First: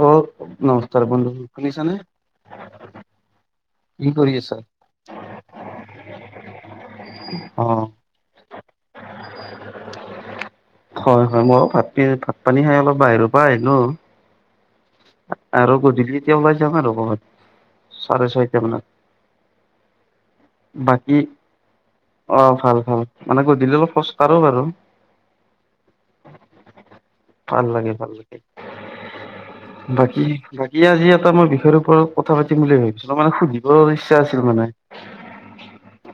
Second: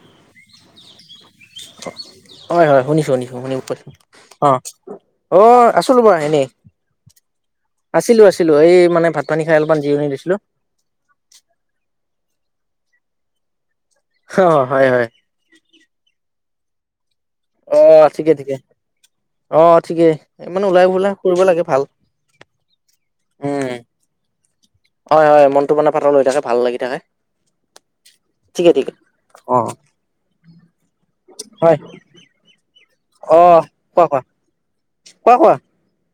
বহুত নমস্কাৰ বন্ধু! শুনিছানে? হয় হয় শুনিছোঁ শুনিছোঁ শুনিছোঁ কৈছোঁ কি কৰি অ আছা অ' আছোঁ ৰ'ব এনেই। অ'। আছিলোঁ আছিলোঁ এই মানে ভাত পানী খাই অলপমান জিৰণি দিছিলোঁ। হয় হয় মই ভাত ভাত পানী খাই অলপ বাহিৰৰ পৰা আহিলোঁ। অ' হয়, হয়। আৰু গধূলি এতিয়া ওলাই যাম আৰু ক'ৰবাত। অ' চাৰে ঠিকে, ঠিকে ছয়টা মানত অ'ঠিকেই। বাকী অ' ভাল ভাল মানে গধূলি উম অলপ খোজকাঢ়ো বাৰু। হয় হয় মনটো মানে পাতল হৈ থাকে ভাল লাগি থাকে। ভাল লাগে, ভাল লাগে। ঠিকে ঠিকে অ বাকী বাকী আজি এটা মই হয় বিষয়ৰ ওপৰত কথা পাতিম বুলি ভাবিছিলোঁ মানে অ সুধিব কোৱা কোৱা লগা আছিল মানে। কোৱা, কোৱা।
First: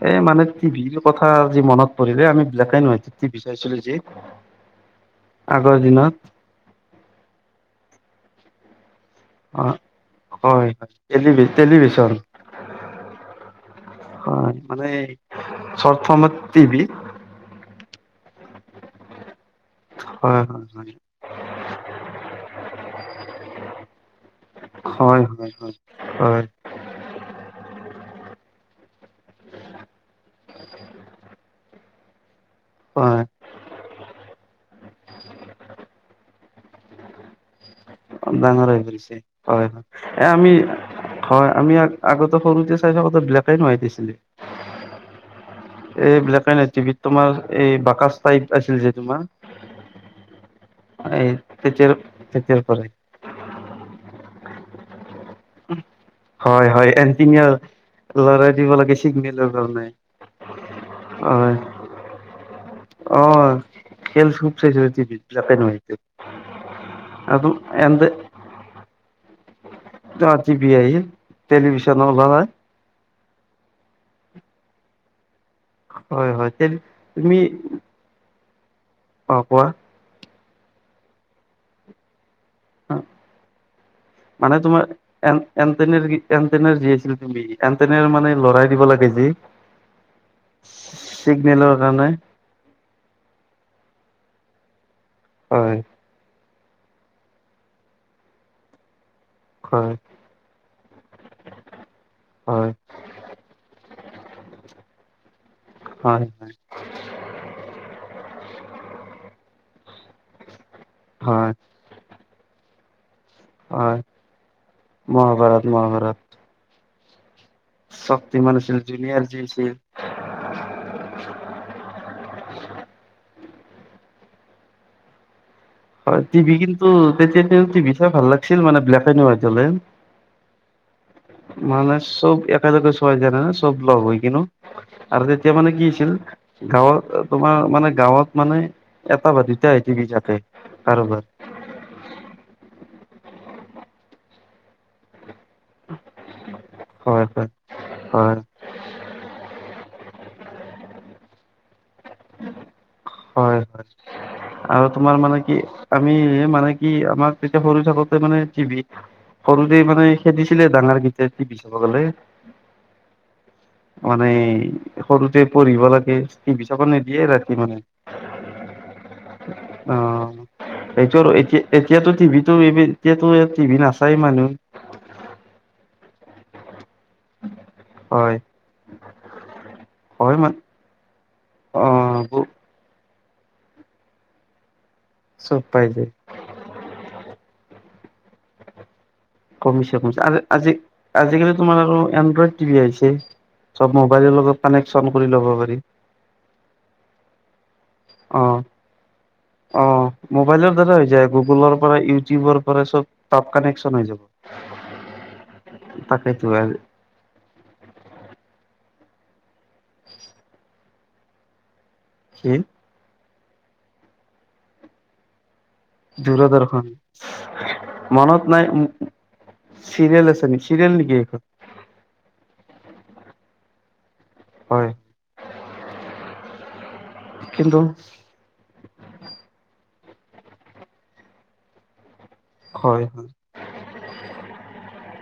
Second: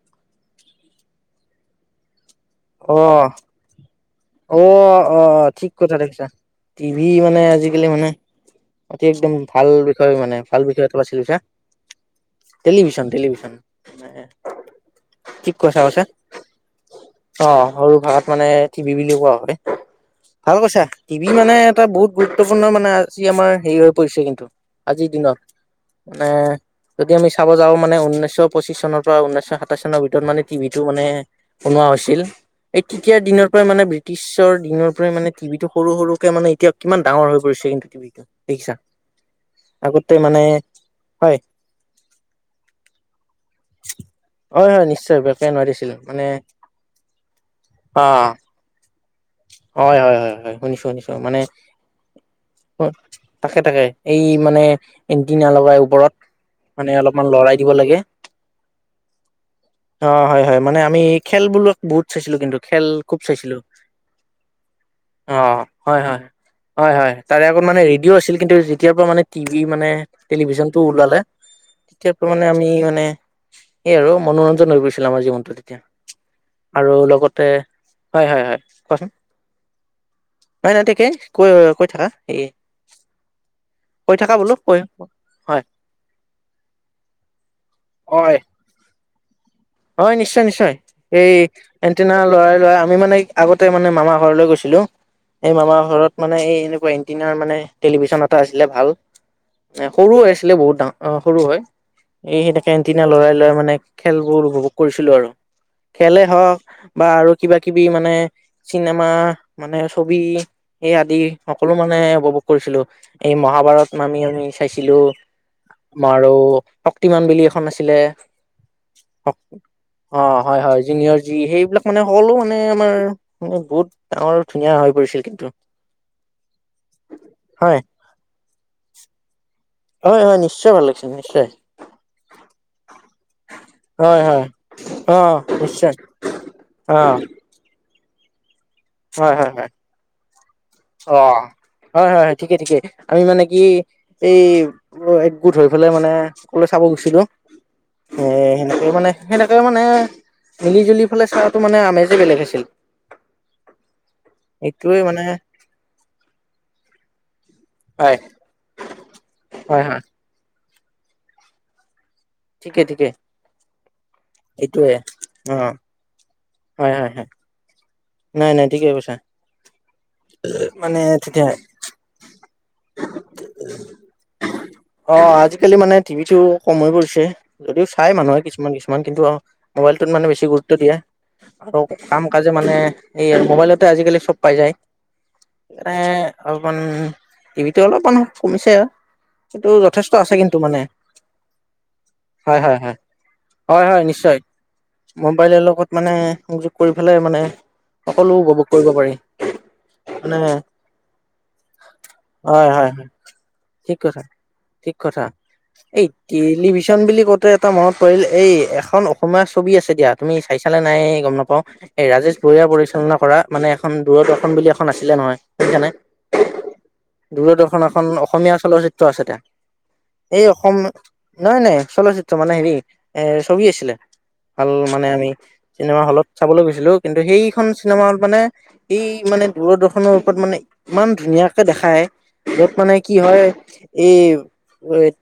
এ মানে টি ভিৰ কথা আজি মনত পৰিলে আমি বিলাকে নহয় আহ টিভি চাইছিলো যে আহ অ' অ' ঠিক আগৰ কথা দিনত দেখিছা। টিভি মানে আজিকালি মানে আজি একদম অ ভাল বিষয় মানে ভাল হয় বিষয় হয় এটা বাছি লৈছা। টেলিভি টেলিভিছন টেলিভিশ্যন টেলিভিশ্যন হয় ঠিক কথা কৈছে। ট ভি অ' সৰু ভাষাত মানে টিভি বুলিও কোৱা হয়, ভাল কৈছা। টিভি মানে এটা বহুত গুৰুত্বপূৰ্ণ মানে আজি আমাৰ হেৰি হৈ পৰিছে কিন্তু? আজিৰ হয় দিনত হয় হয় মানে হয় হয় যদি আমি চাব যাওঁ মানে ঊনৈশ পঁচিশ চনৰ পৰা ঊনৈশ সাতাইশ চনৰ ভিতৰত মানে টিভিটো মানে বনোৱা হৈছিল। এই তেতিয়াৰ হয় দিনৰ পৰাই মানে ব্ৰিটিছৰ দিনৰ পৰাই মানে টিভিতটো সৰু সৰুকে মানে এতিয়া কিমান ডাঙৰ হৈ পৰিছে কিন্তু, টিভিটো ডাঙৰ দেখিছা, হৈ পৰিছে হয় হয় আগতে এ মানে আমি হয় আমি আগতে সৰুতে চাই থাকোতে বিলেক এন্ড হুৱাইট আছিলে। হয় হয় নিশ্চয় বেকে নোৱাৰিছিল এই মানে বিলেক এন্ড হুৱাইট টিভিত তোমাৰ এই অ বাকচ টাইত আছিল যে তোমাৰ হয়, হয়, হয়, হয় শুনিছোঁ শুনিছোঁ এই মানে তেতিয়াৰ তেতিয়াৰ পৰাই তাকে তাকে এই মানে এণ্টিনা লগাই ওপৰত। হয় হয় মানে অলপমান এণ্টিনিয়া লৰাই দিব লাগে। লৰাই দিব লাগে চিগনেলৰ কাৰণে অ' হয় হয় মানে আমি খেল হয় বোলো বহুত চাইছিলো। কিন্তু খেল খুব অ চাইছিলোঁ। খেল খুব চাইছিলো টিভি ত। অ, হয়, হয়, হয় হয় তাৰে আৰু আগত মানে এ ৰেডিঅ' আছিল৷ কিন্তু যেতিয়া পৰা মানে টিভি মানে টিভি টেলিভিশ্যনটো আহিল ওলালে। টেলিভিছন তেতিয়াৰ পৰা ওলালে মানে আমি মানে এই আৰু মনোৰঞ্জন হৈ গৈছিলে আমাৰ জীৱনটোত তেতিয়া হয় হয় টেলি আৰু তুমি লগতে হয়, হয়, হয় কোৱাচোন? অ', কোৱা? নাই, নাই, তাকে কৈ কৈ থাকা। এইেয় অ, মানে কৈ তোমাৰ এন, হয় এন, যি আছিল তুমি এণ্টিনা মানে হয় ল'ৰাই দিব লাগে, যি হয়, নিশ্চয় নিশ্চয় এই চিগনেলৰ কাৰণে এণ্টিনা লৰাই লৰা আমি মানে আগতে মানে মামা ঘৰলৈ গৈছিলো। সেই মামা হয় ঘৰত মানে এই এনেকুৱা এণ্টিনাৰ মানে, টেলিভিশন এটা আছিলে ভাল। এ, হয় সৰু হৈ আছিলে বহুত, ডা- অ, সৰু হয়, এই এনেকে হয় দিনা লৰাই লৰাই মানে খেলবোৰ উপভোগ কৰিছিলো। আৰু খেলেই হয় হ'ওক বা আৰু কিবা- কিবি মানে চিনেমা মানে ছবি, এই আদি হয় সকলো মানে উপভোগ কৰিছিলো। এই মহাভাৰত হয় নামি আমি চাইছিলো। মহাভাৰত মহাভাৰত আৰু শক্তিমান বুলি এখন আছিল লে যিমান আছিল জুনিয়ৰ যি আছিল। অ, হয়, হয়, জিনিয়ৰ যি সেইবিলাক মানে সকলো মানে আমাৰ মই, বহুত ডাঙৰ, ধুনীয়া হৈ পৰিছিল কিন্তু। হয়, টিভি কিন্তু তেতিয়া হয় টিভি চাই ভাল লাগিছিল, মানে ব্লেক এণ্ড হোৱাইট হ'লে। হয় হয় নিশ্চয় ভাল লাগিছিল নিশ্চয় মানে চব, এক [inaudible] হৈ হয় কিনো হয় অ আৰু তেতিয়া মানে কি নিশ্চয় হৈছিল, অ গাঁৱত আমাৰ মানে, গাঁৱত মানে, এটা হয় বা হয় [inaudible] হয় অ, কাৰোবাৰ হয়, হয়, হয় ঠিকে ঠিকে আমি মানে কি, এই অ, একগোট হৈ পেলাই মানে অকলে চাব গৈছিলো, হয় হয় এ হয় সেনেকে মানে সেনোকে মানে, মিলি জুলি এইফালে চাহটো মানে আমেজে বেলেগ আছিল, হয় হয় আৰু এইটোৱে তোমাৰ মানে কি আমি মানে কি আমাৰ তেতিয়া সৰু থাকোতে হয় মানে, টিভি সৰুতে হয় হয় মানে খেদিছিলে ডাঙৰ, গীতে বিচাব গ'লে? ঠিকে ঠিকে মানে এইটোৱে সৰুতে, অ পঢ়িব লাগে। টভি চাব হয় হয় নিদিয়ে হয় ৰাতি মানে। নাই, নাই, থিকে কৈছা। অ, মানে সটো আৰু তেতিয়া এতিয়া, এতিয়াতো টিভিতো, এই এতিয়াতো ই টিভি নাচায় মানুহ অ, আজিকালি মানে টিভিতো, কম হৈ পৰিছে। যদিও চাই হয় মানুহে কিছুমান, কিছুমান কিন্তু মোবাইলটোত মানে হয় বেছি মান গুৰুত্ব দিয়ে। আৰু অ কাম-কাজে মানে এই মোবাইলতে আজিকালি চব পাই যায়। চব পাই সেইকাৰণে যায় অলপমান, টিভিটো অলপমান কমিছে। কিন্তু কমিছে, যথেষ্ট কমিছে আছে কিন্তু আজি, মানে আজিকালি তোমাৰ আৰু এনড্ৰইড হয় হয় টিভি হয় আহিছে। হয়, চব হয় মোবাইলৰ নিশ্চয় লগত কানেকচন কৰি ল'ব মোবাইলৰ পাৰি লগত মানে সংযোগ কৰি পেলাই মানে সকলো অ উপভোগ কৰিব পাৰি। অ, মানে মবাইলৰ দ্বাৰা হৈ যায়, গুগলৰ পৰা, ইউটিউবৰ হয় পৰা, হয় হয় চব টাত ঠিক কানেকছন হৈ কথা যায়। ঠিক কথা, এই [inaudible] বুলি কওঁতে এটা মনত পৰিল, এই এখন অসমীয়া ছবি আছে দিয়া, তুমি চাই চানে নাই গম নাপাওঁ। এই ৰাজেশ কি বৰঞাৰ পৰিচালনা কৰা, মানে এখন দূৰ-ৰ্দশন বুলি এখন আছিলে নহয় বুজিছানে। দূৰদৰ্শন দূৰদৰ্শন এখন মনত অসমীয়া নাই চলচিত্ৰ আছিলে। চিৰিয়েল এই আছে নেকি অসম, চিৰিয়েল নেকি এইখন নাই নাই চলচিত্ৰ মানে হেৰি এ ছবি আছিলে, ভাল হয় মানে আমি চিনেমা হলত চাবলৈ গৈছিলোঁ। কিন্তু সেইখন কিন্তু চিনেমা হলত মানে এই মানে দূৰদৰ্শনৰ ওপৰত মানে ইমান ধুনীয়াকে দেখায়। য'ত মানে কি হয় এই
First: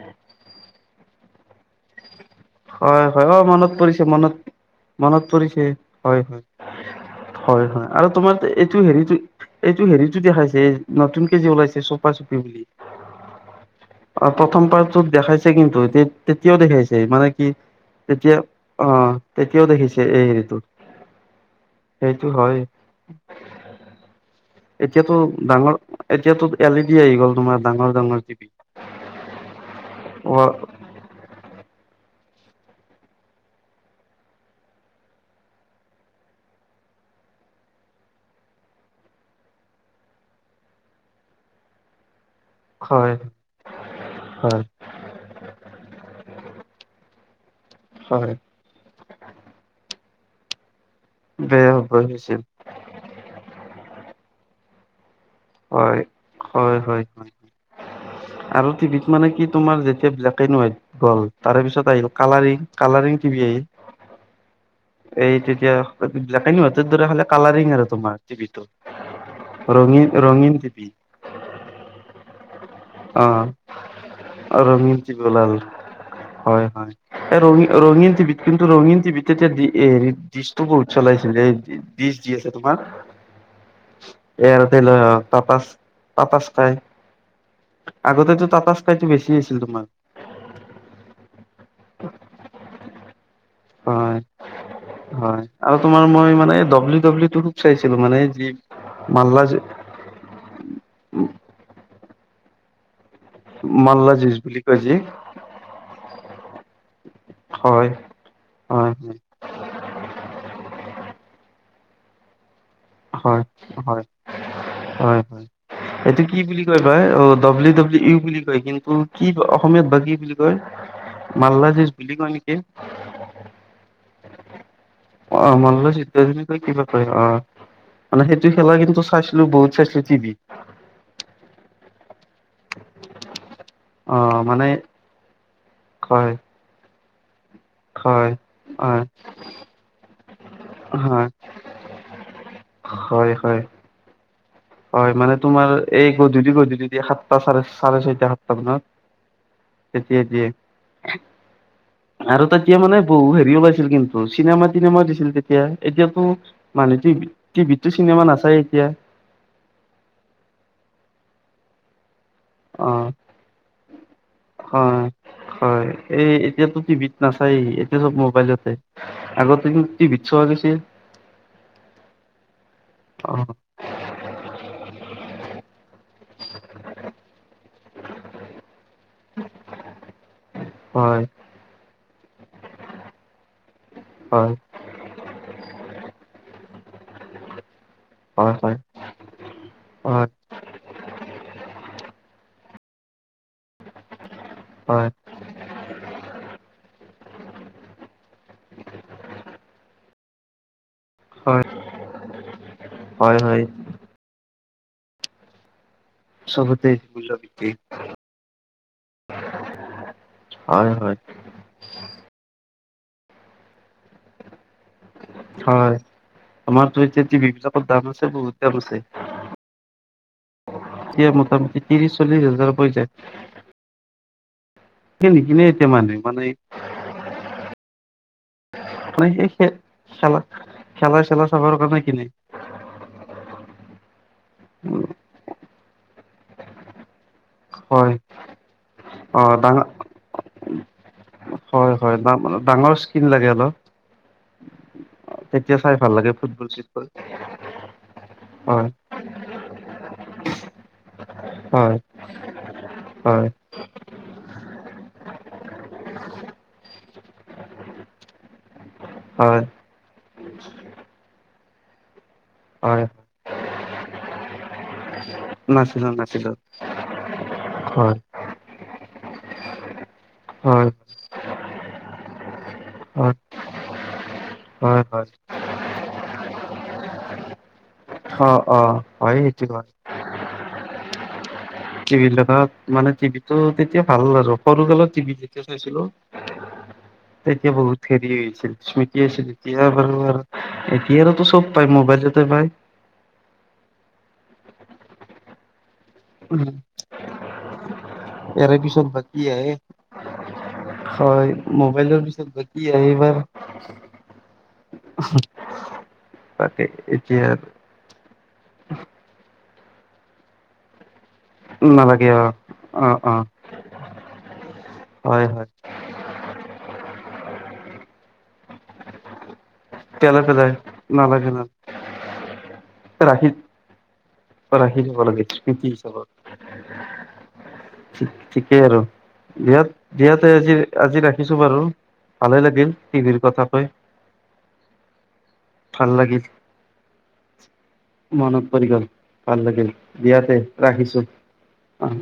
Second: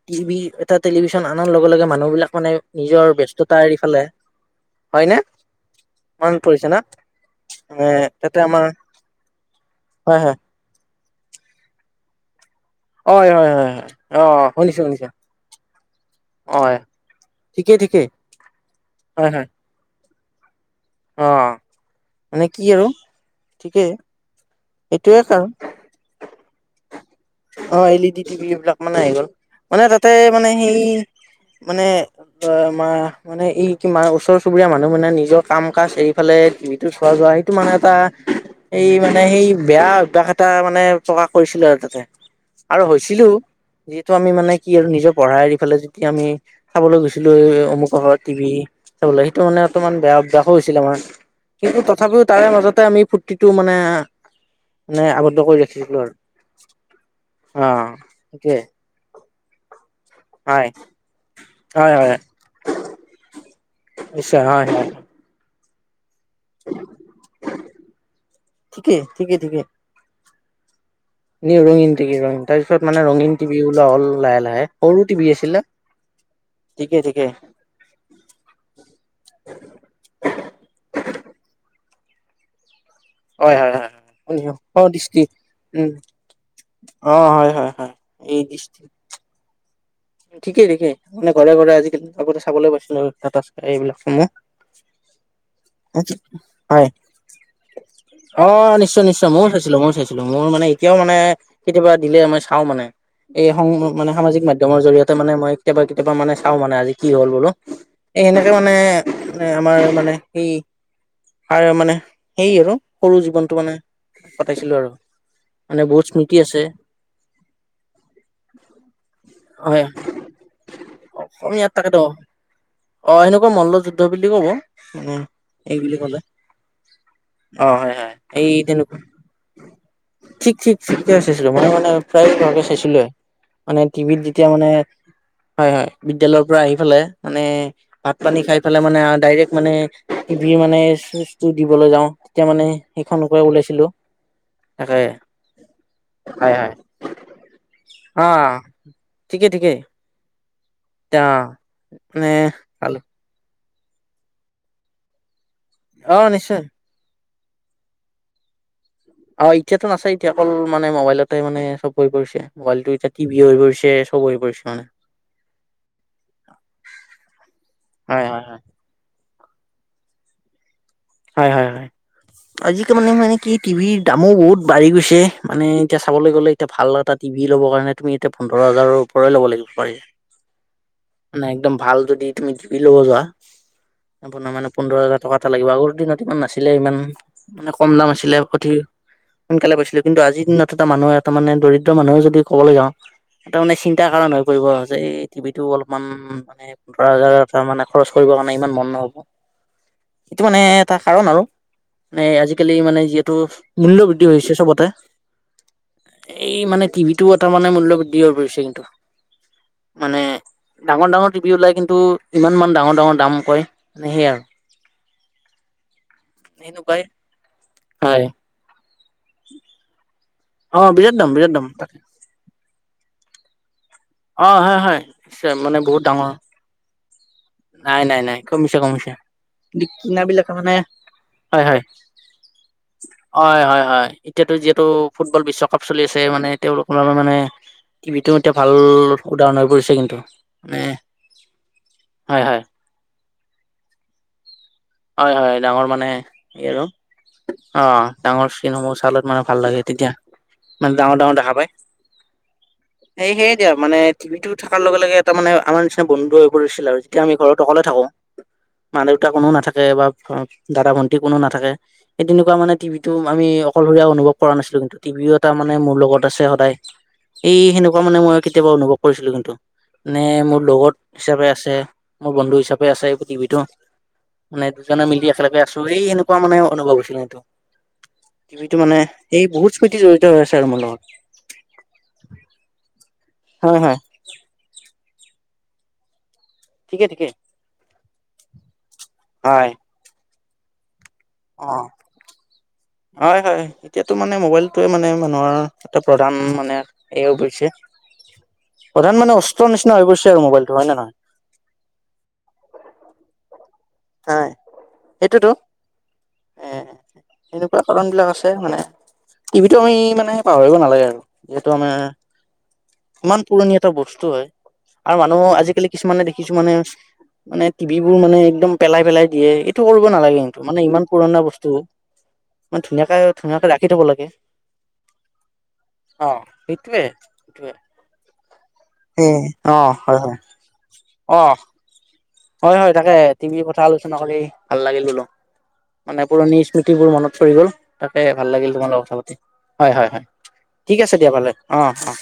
টিভি এটা টেলিভিশ্যন আনাৰ লগে লগে মানুহ বিলাক মানে হয় নিজৰ হয় অ ব্যস্ততা মনত এৰি ফেলে পৰিছে মনত হয়নে মনত পৰিছে হয় মনত হয় পৰিছে ন? হয় হয় আৰু তোমাৰ এইটো হেৰিটো এইটো হেৰিটো হয় দেখাইছে। নতুনকে যে ওলাইছে চোপা চুপি। হয় হয় হয় হয় হয় অ', প্ৰথম শুনিছো পাৰ্টটোত শুনিছো দেখাইছে, কিন্তু তেতিয়াও অ দেখাইছে, মানে কি ঠিকেই ঠিকেই তেতিয়া অ', হয় হয় তেতিয়াও দেখিছে এই হেৰিটো অ', সেইটো মানে হয় কি আৰু ঠিকেই। এতিয়াতো এইটোয়ে কাৰণ ডাঙৰ, এতিয়াতো এল ই ডি আহি গ'ল। তোমাৰ ডাঙৰ অ', এল ই ডাঙৰ ডি টিভি এইবিলাক মানে আহি গ'ল মানে তাতে মানে সেই মানে [unintelligible] মানে ই কি মা ওচৰ চুবুৰীয়া মানুহ মানে নিজৰ কাম কাজ এৰিফালে টিভিটো চোৱা যোৱা সেইটো মানে এটা এই মানে সেই বেয়া অভ্যাস এটা মানে প্ৰকাশ কৰিছিলে আৰু তাতে। আৰু হয় হৈছিলো যিহেতু আমি মানে কি আৰু নিজৰ পঢ়া এৰি ফালে যে এতিয়া আমি চাবলৈ গৈছিলো এই অমুকৰ ঘৰত হয় টিভি। ওলাই, সেইটো মানে অমান বেয়া অভ্যাসো হৈছিলে আমাৰ বেয়া কিন্তু হ'ব তথাপিও হৈছিল তাৰে মাজতে আমি যিটো মানে মানে আৱদ্ধ কৰি হয় ৰাখিছিলোঁ আৰু। হয় হয় অ' সেইটোৱে আৰু টিভিত মানে কি তোমাৰ যে ব্লেক এণ্ড হয় হোৱাইট গ'ল তাৰে পিছত হয় আহিল হয় কালাৰিং কালাৰিং তিভি আহিল। নিশ্চয়, হয় হয়। এই তেতিয়া ব্লেক এণ্ড হোৱাইটৰ দৰে খালি কালাৰিং আৰু তোমাৰ টিভিটো, ঠিকেই ঠিকেই ৰঙী ৰঙীন টিভি। নি ৰঙীন টিভি তাৰ পিছত মানে অ ৰঙীন টিভি ওলোৱা হ'ল লাহে লাহে, ৰঙীন সৰু টিভি ওলাল আছিলে। হয় হয় ঠিকে ঠিকে এ ৰঙী, ৰঙীন টিভি কিন্তু ৰঙীন টিভিত তেতিয়া হেৰি ডিচটো বহুত চলাইছিলে ডিচ যি আছে তোমাৰ। হয়, হয়, হয়। অ আছিলে দৃষ্টি টাটাচ উম টাটাচকাই অ হয় হয় হয় এই আগতেতো দৃষ্টি টাটাচকাই সেইতো বেছি আছিল তোমাৰ। ঠিকেই ঠিকেই, মানে ঘৰে ঘৰে আজিকালি আগতে চাবলৈ পাইছিলো টাটাচকাই হয় এইবিলাকসমূহ। [unintelligible] হয় আৰু তোমাৰ মই মানে হয় ডাব্লিউ, ডব্লিউ খোপ চাইছিলো মানে অ যি নিশ্চয় নিশ্চয় ময়ো মাল্লা যি চাইছিলো ময়ো চাইছিলো মোৰ মানে এতিয়াও, মানে কেতিয়াবা দিলে মই চাও মানে এই সং মানে মাল্লা যুঁজ সামাজিক মাধ বুলি কয় যি জৰিয়তে মানে মই কেতিয়াবা কেতিয়াবা মানে চাও মানে আজি কি হ'ল বোলো, হয় এই সেনেকে মানে হয় আমাৰ মানে সেই আৰু মানে সেই আৰু সৰু হয় জীৱনটো মানে হয় কতাইছিলো আৰু মানে বহুত স্মৃতি আছে। ক অ ডাব্লউ ডাব্লিউ ইউ বুলি কয়, কিন্তু কি হয় অসমীয়াত বা কি বুলি কয়? আমি ইয়াত মাল্লাজিজ তাকেতো বুলি কয় নেকি? অ সেনেকুৱা মল্ল যুদ্ধ বুলি ক'ব মানে অ', এই মাল্লা যুদ্ধ ক'লে বুলি কয়, কিবা কয় অ'। হয় হয় মানে সেইটো এই খেলা তেনেকুৱা কিন্তু চাইছিলোঁ বহুত চাইছিলোঁ টিভিত। ঠিক ঠিক ঠিক, চাইছিলোঁ মানে মানে প্ৰায়কে চাইছিলোঁ, মানে টিভিত যেতিয়া মানে হয় হয়, বিদ্যালয়ৰ পৰা আহি পেলাই, মানে ভাত হয় পানী খাই পেলাই হয় মানে, ডাইৰেক্ট মানে, টিভিৰ মানে হয় চুইচটো দিবলৈ যাওঁ। তেতিয়া মানে হয় সেইখনকে হয় ওলাইছিলো। তাকে হয়, মানে তোমাৰ এই গধূলি হয় হয় গধূলি দিয়ে সাতটা চাৰে চাৰে অ ছয়টা সাততা মানত, ঠিকেই ঠিকেই তেতিয়া দিয়ে। অ মানে আৰু তেতিয়া ভাল মানে বিহু হেৰি ওলাইছিল কিন্তু, চিনেমা তিনেমাও দিছিল তেতিয়া, অ', এতিয়াতো নিশ্চয়। মানুহটো টিভিততো চিনেমা নাচায়েই এতিয়া। অ', এতিয়াতো নাচাই এতিয়া, অকল মানে মোবাইলতে মানে চব হৈ পৰিছে। মোবাইলটো অ এতিয়া টভি হৈ পৰিছে, চব হৈ পৰিছে মানে। হয় হয়, এই এতিয়াতো টিভিত নাচায়, এতিয়া চব হয়, হয়, হয়। মোবাইলতে। আগতেটো টিভিত ছোৱা গৈছে। হয় হয় হয়, আজিকালি মানে অ মানে কি টিভিৰ দামো বহুত বাঢ়ি গৈছে, মানে এতিয়া চাবলৈ গ'লে, এতিয়া ভাল এটা টিভি ল'ৰ কাৰণে তুমি এতিয়া পোন্ধৰ হাজাৰৰ [unintelligible] ল'ব লাগিব, হয়। হয়। নাই, একদম ভাল যদি তুমি টিভি ল'ব যোৱা, আপোনাৰ হয় মানে পোন্ধৰ হাজাৰ টকা এটা লাগিব, আগৰ দিনত ইমান নাছিলে, ইমান মানে কম দাম আছি ছিলে, হয় অতি হয় সোনকালে পাইছিলোঁ কিন্তু হয় আজিৰ দিনত এটা মানুহে তাৰ মানে দৰিদ্ৰ মানুহে যদি ক'বলৈ যাওঁ, এটা মানে চিন্তা কাৰণ হৈ পৰিব, যে হয় এই টিভিটো অলপ ইমান মানে পোন্ধৰ হাজাৰ মানে খৰচ কৰিবৰ কাৰণে ইমান মন নহব। সেইটো মানে এটা কাৰণ আৰু, হয় মানে আজিকালি মানে যিহেতু হয় হয় মূল্য বৃদ্ধি হৈছে চবতে, এই চবতে মানে মূল্য টিভিটোও এটা বৃদ্ধি মানে মূল্য বৃদ্ধি হৈ পৰিছে কিন্তু। মানে হয় ডাঙৰ হয় ডাঙৰ টিভিউ ওলাই, কিন্তু ইমানমান ডাঙৰ ডাঙৰ দাম কয়, মানে সেয়াই আৰু। হয়, সেনেকুৱাই আমাৰতো এতিয়া টি ভি বিলাকত দাম হয় আছে, বহুত দাম আছে। অ বিৰাট দাম এতিয়া বিৰাট দাম মোটামুটি তাকে ত্ৰিশ চল্লিশ হাজাৰ হৈ যায়। অ', হয় হয়, সেই নিশ্চয় নিকিনে মানে এতিয়া বহুত মানুহে ডাঙৰ, মানে নাই নাই নাই, কমিছে কমিছে। মানে সেই খে কিনা খেলা বিলাকে তাৰমানে, খেলা চেলা হয় চাবৰ হয়। কাৰণে কিনে হয় হয় হয়, এতিয়াতো যিহেতু ফুটবল বিশ্বকাপ চলি আছে, মানে তেওঁলোকৰ মানে হয় টিভিটো এতিয়া ভাল অ', উদাহৰণ হৈ ডাঙৰ, পৰিছে কিন্তু মানে হয় হয়, ডাঙৰ স্কিন লাগে অলপ। হয় হয়, তেতিয়া ডাঙৰ চাই মানে ভাল লাগে এই ফুটবল আৰু চুটবল অ', ডাঙৰ হয় স্ক্ৰীণসমূহ চালত মানে ভাল লাগে তেতিয়া। মানে ডাঙৰ ডাঙৰ দেখা পাই, হয় এই হয় সেয়ে দিয়ক। মানে টিভিটো থকাৰ লগে লগে এটা মানে আমাৰ নিচিনা বন্ধু হৈ পৰিছিল আৰু, যেতিয়া আমি ঘৰত অকলে থাকো। [inaudible] মা দেউতা কোনো হয় নাথাকে, বা দাদা ভন্টি কোনো নাথাকে। সেই তেনেকুৱা মানে হয় টিভিটো আমি অকলশৰীয়া অনুভৱ কৰা নাছিলো কিন্তু, টিভিও এটা মানে মোৰ নাছিলো লগত আছে নাছিলো সদায়। এই সেনেকুৱা হয় মানে মই কেতিয়াবা অনুভৱ কৰিছিলো কিন্তু, নে মোৰ হয় লগৰ হিচাপে আছে। মোৰ বন্ধু হিচাপে আছে এই হয় টিভিটো। মানে হয় দুজনে মিলি হয় একেলগে আছোঁ, এই সেনেকুৱা মানে অনুভৱ হৈছিল সেইটো। অ টিভিটো অ মানে, হয় এই বহুত সেইটো হয় স্মৃতি জড়িত হৈ আছে আৰু মোৰ লগত। টিভি দেখাত, মানে টিভি টো হয় হয় তেতিয়া ভাল আৰু, সৰুকালৰ টিভি যেতিয়া চাইছিলোঁ। ঠিকে ঠিকে তেতিয়া বহুত হেৰি হৈছিল স্মৃতি আছে, হয় এতিয়া বাৰু আৰু এতিয়া আৰু চব অ পায়, মোবাইলতেই পায়। হয় হয় এতিয়াতো মানে মোবাইলটোৱে মানে মানুহৰ এট প্ৰধান মানে এইও বোইছে ইয়াৰে পিছত প্ৰধান মানে বাকী অস্ত্ৰৰ আহে নিচিনা হৈ পৰিছে আৰু মোবাইলটো হয় নে নহয়? মোবাইলৰ পিছত বা কি আহে এইবাৰ। হয় এইটোৱেত এ তাকে এতিয়া এনেকুৱা তলনবিলাক আছে মানে টিভিটো আমি মানে পাহৰিব নালাগে আৰু। যিহেতু আমাৰ নালাগে অ। অ অ ইমান পুৰণি এটা বস্তু হয় আৰু মানুহ হয় হয় আজিকালি কিছুমানে দেখ কিছুমানে মানে টিভিবোৰ মানে একদম পেলাই পেলাই দিয়ে, এইট টো কৰিব নালাগে পেলাই কিন্তু পেলাই মানে ইমান পুৰণা নালাগে বস্তু নালাগে মানে ধুনীয়াকে ধুনীয়াকে ৰাখি থব লাগে। ৰাখি থব লাগে স্মৃতি হিচাবত। অ সেইটোৱে সেইটোৱে ঠি ঠিকেই আৰু এ অ হয় দিয়াত হয় দিয়াতে আজি আজি অ ৰাখিছো বাৰু। ভালে লাগিল টি ভিৰ কথা কৈ। চনা কৰি ভাল লাগিল বোলো। ভাল মানে লাগিল পুৰণি স্মৃতিবোৰ মনত পৰি গ'ল তাকে ভাল মনত লাগিল পৰি তোমোৰ গল লগত কথা পাতি ভাল লাগিল হয়, হয় হয়। দিয়াতে ঠিক ৰাখিছো আছে দিয়া ভালে অ অ।